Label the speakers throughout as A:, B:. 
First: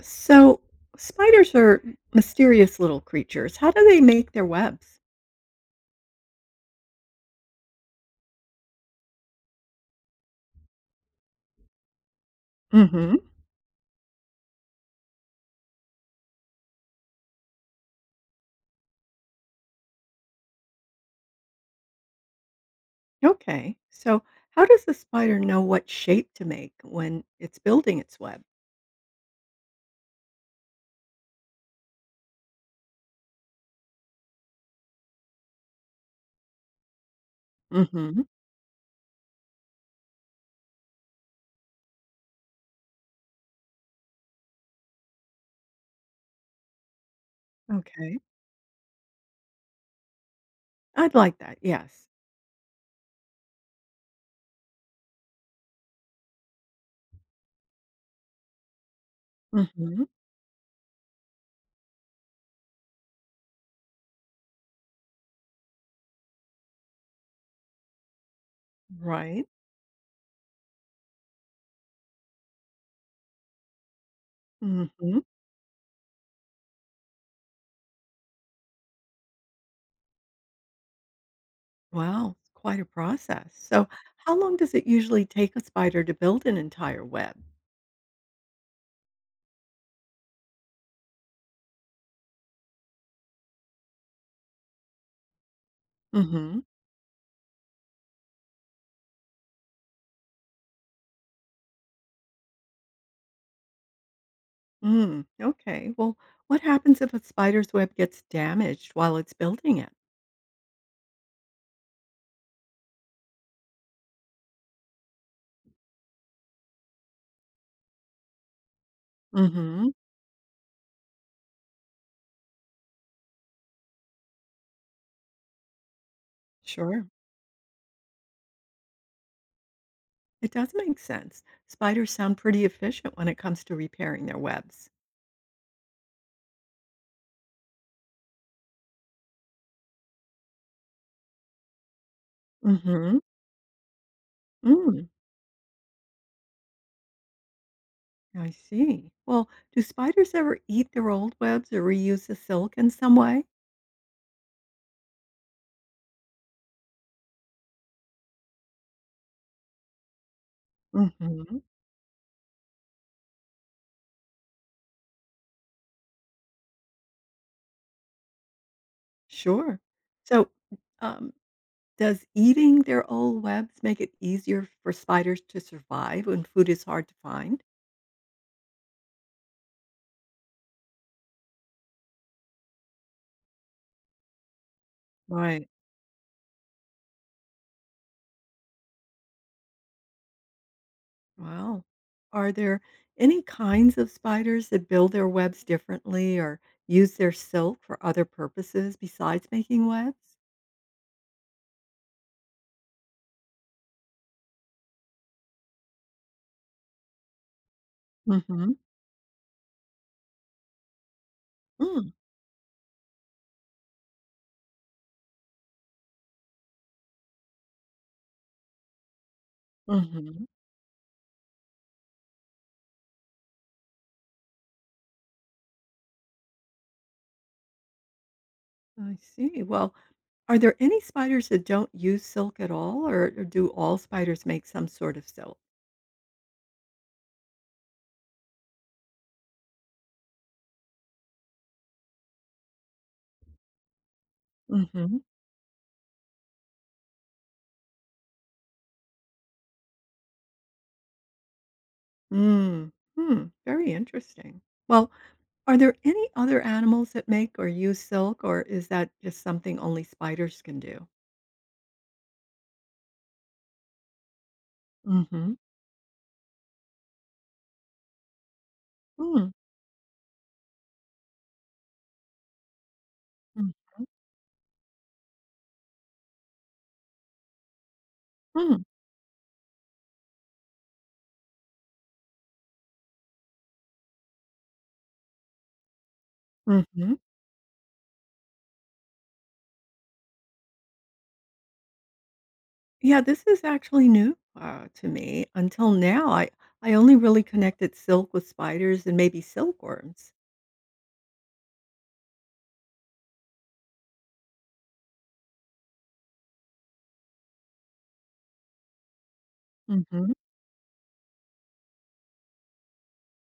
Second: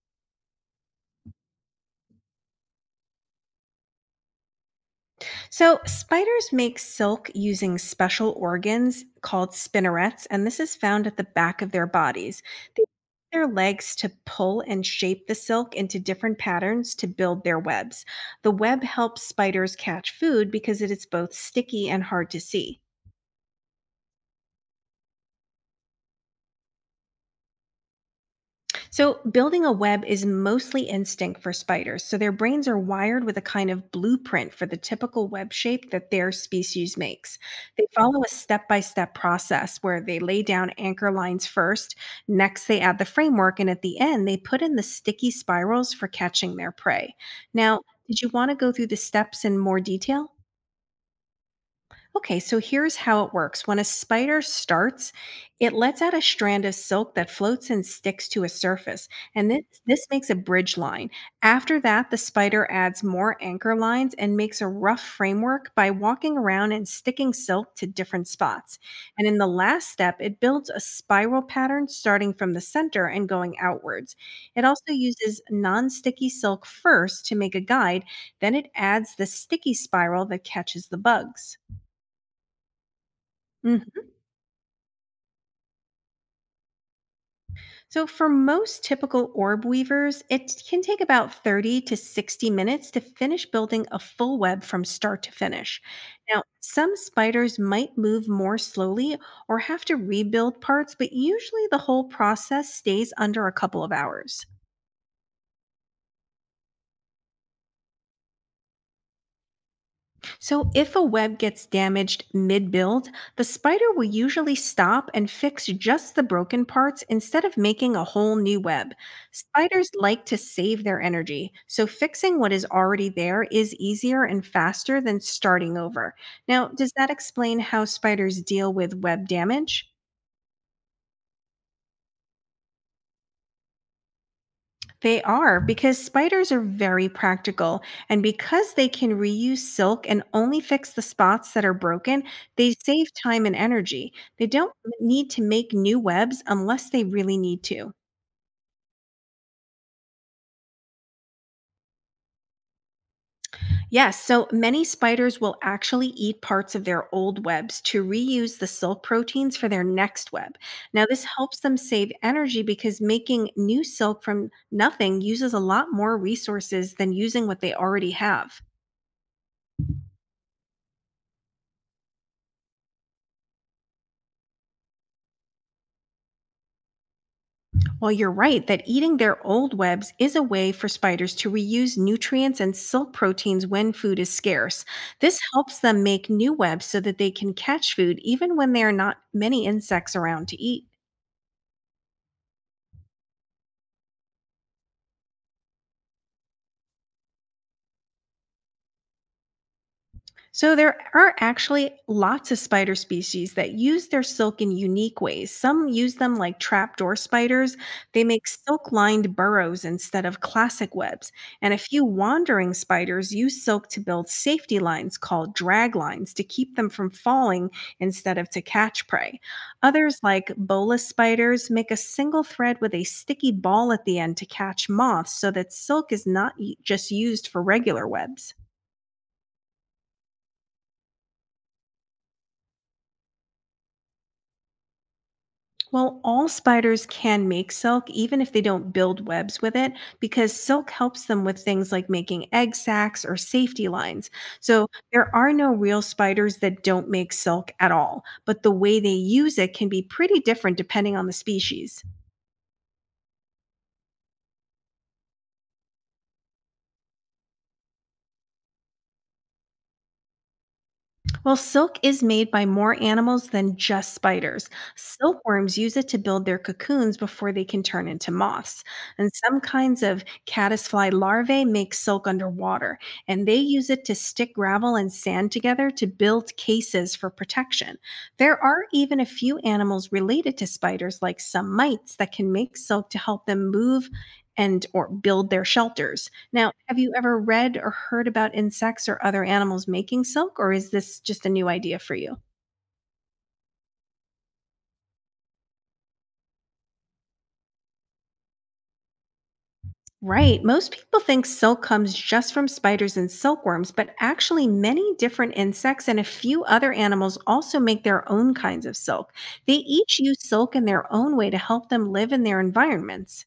A: So, spiders are mysterious little creatures. How do they make their webs?
B: So, spiders make silk using special organs called spinnerets, and this is found at the back of their bodies. They
A: Hmm.
B: use their legs to pull and shape the silk into different patterns to build their webs. The web helps spiders catch food because it is both sticky and hard to see.
A: Okay. So, how does the spider know what shape to make when it's building its web?
B: So, building a web is mostly instinct for spiders. So, their brains are wired with a kind of blueprint for the typical web shape that their species makes. They follow
A: Hmm.
B: a step by step process where they lay down anchor lines first, next, they add the framework, and at the end, they put in the sticky spirals for catching their prey. Now,
A: Okay.
B: did you want to go through the steps in more detail?
A: I'd like that. Yes.
B: Okay, so here's how it works. When a spider starts, it lets out a strand of silk that floats and sticks to a surface, and this,
A: Hmm.
B: this makes a bridge line. After that, the spider adds more anchor lines and makes a rough framework by walking around and sticking silk to different spots. And in
A: Right.
B: the last step, it builds a spiral pattern starting from the center and going outwards. It also
A: Hmm.
B: uses non sticky silk first to make a guide, then it adds the sticky spiral that catches the bugs.
A: Wow. It's quite a process. So, how long does it usually take a spider to build an entire web?
B: So, for most typical orb weavers, it can take about 30 to 60 minutes to finish building a full web from start to finish. Now,
A: Hmm.
B: some spiders might move more slowly or have to rebuild parts, but usually the whole process stays under a couple of hours.
A: Mm, okay. Well, what happens if a spider's web gets damaged while it's building it?
B: So, if a web gets damaged mid build, the spider will usually stop and fix just the broken parts instead of making a whole new web. Spiders
A: Hmm.
B: like to save their energy, so fixing what is already there is easier and faster than starting over. Now, does
A: Sure.
B: that explain how spiders deal with web damage?
A: It does make sense. Spiders sound pretty efficient when it comes to repairing their webs.
B: They are, because spiders are very practical. And because they can reuse silk and only fix the spots that are broken, they save
A: Mm-hmm.
B: time and energy. They don't
A: Mm,
B: need to make new webs unless they really need to.
A: I see. Well, do spiders ever eat their old webs or reuse the silk in some way?
B: Yes, so many spiders will actually eat parts of their old webs to reuse the silk proteins for their next web. Now, this
A: Mm-hmm.
B: helps them save energy because making new silk from nothing uses a lot more resources than using what they already have.
A: Sure. So, um, does eating their old webs make it easier for spiders to survive when food is hard to find?
B: Well, you're right that eating their old webs is a way for spiders to reuse nutrients and silk proteins when food is scarce. This
A: Right.
B: helps them make new webs so that they can catch food even when there are not many insects around to eat.
A: Wow. Are there any kinds of spiders that build their webs differently or use their silk for other purposes besides making webs?
B: So, there are actually lots of spider species that use their silk in unique ways. Some use them like trapdoor spiders. They make
A: Hmm.
B: silk lined burrows instead of classic webs. And a few
A: Mm,
B: wandering spiders use silk to build safety lines called drag lines to keep them from falling instead of to catch prey. Others,
A: hmm.
B: like bolus spiders, make a single thread with a sticky ball at the end to catch moths, so that silk is not just used for regular webs.
A: I see. Well, are there any spiders that don't use silk at all, or do all spiders make some sort of silk?
B: Well, all spiders can make silk even if they don't build webs with it, because silk helps them with things like making egg sacs or safety lines. So
A: Hmm.
B: there are no real spiders that don't make silk at all, but the way they use it can be pretty different depending on the species.
A: Mm, hmm. Very interesting. Well, are there any other animals that make or use silk, or is that just something only spiders can do?
B: Well, silk is made by more animals than just spiders.
A: Hmm.
B: Silkworms use it to build their cocoons before they can turn into moths. And
A: Mm,
B: some kinds of caddisfly larvae make silk underwater, and they
A: mm,
B: use it to stick gravel and sand together to build cases for protection. There are
A: mm.
B: even a few animals related to spiders like some mites that can make silk to help them move and or build their shelters. Now, have you
A: Mhm.
B: ever read or heard about insects or other animals making silk, or is this just a new idea for you?
A: Yeah, this is actually new, to me. Until now, I only really connected silk with spiders and maybe silkworms.
B: Right. Most people think silk comes just from spiders and silkworms, but actually, many different insects and a few other animals also make their own kinds of silk. They each
A: Mhm.
B: use silk in their own way to help them live in their environments.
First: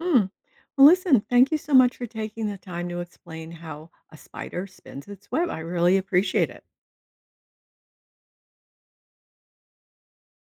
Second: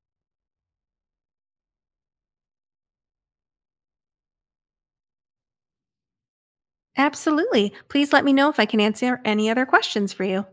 A: Hmm. Well, listen, thank you so much for taking the time to explain how a spider spins its web. I really appreciate it.
B: Absolutely. Please let me know if I can answer any other questions for you.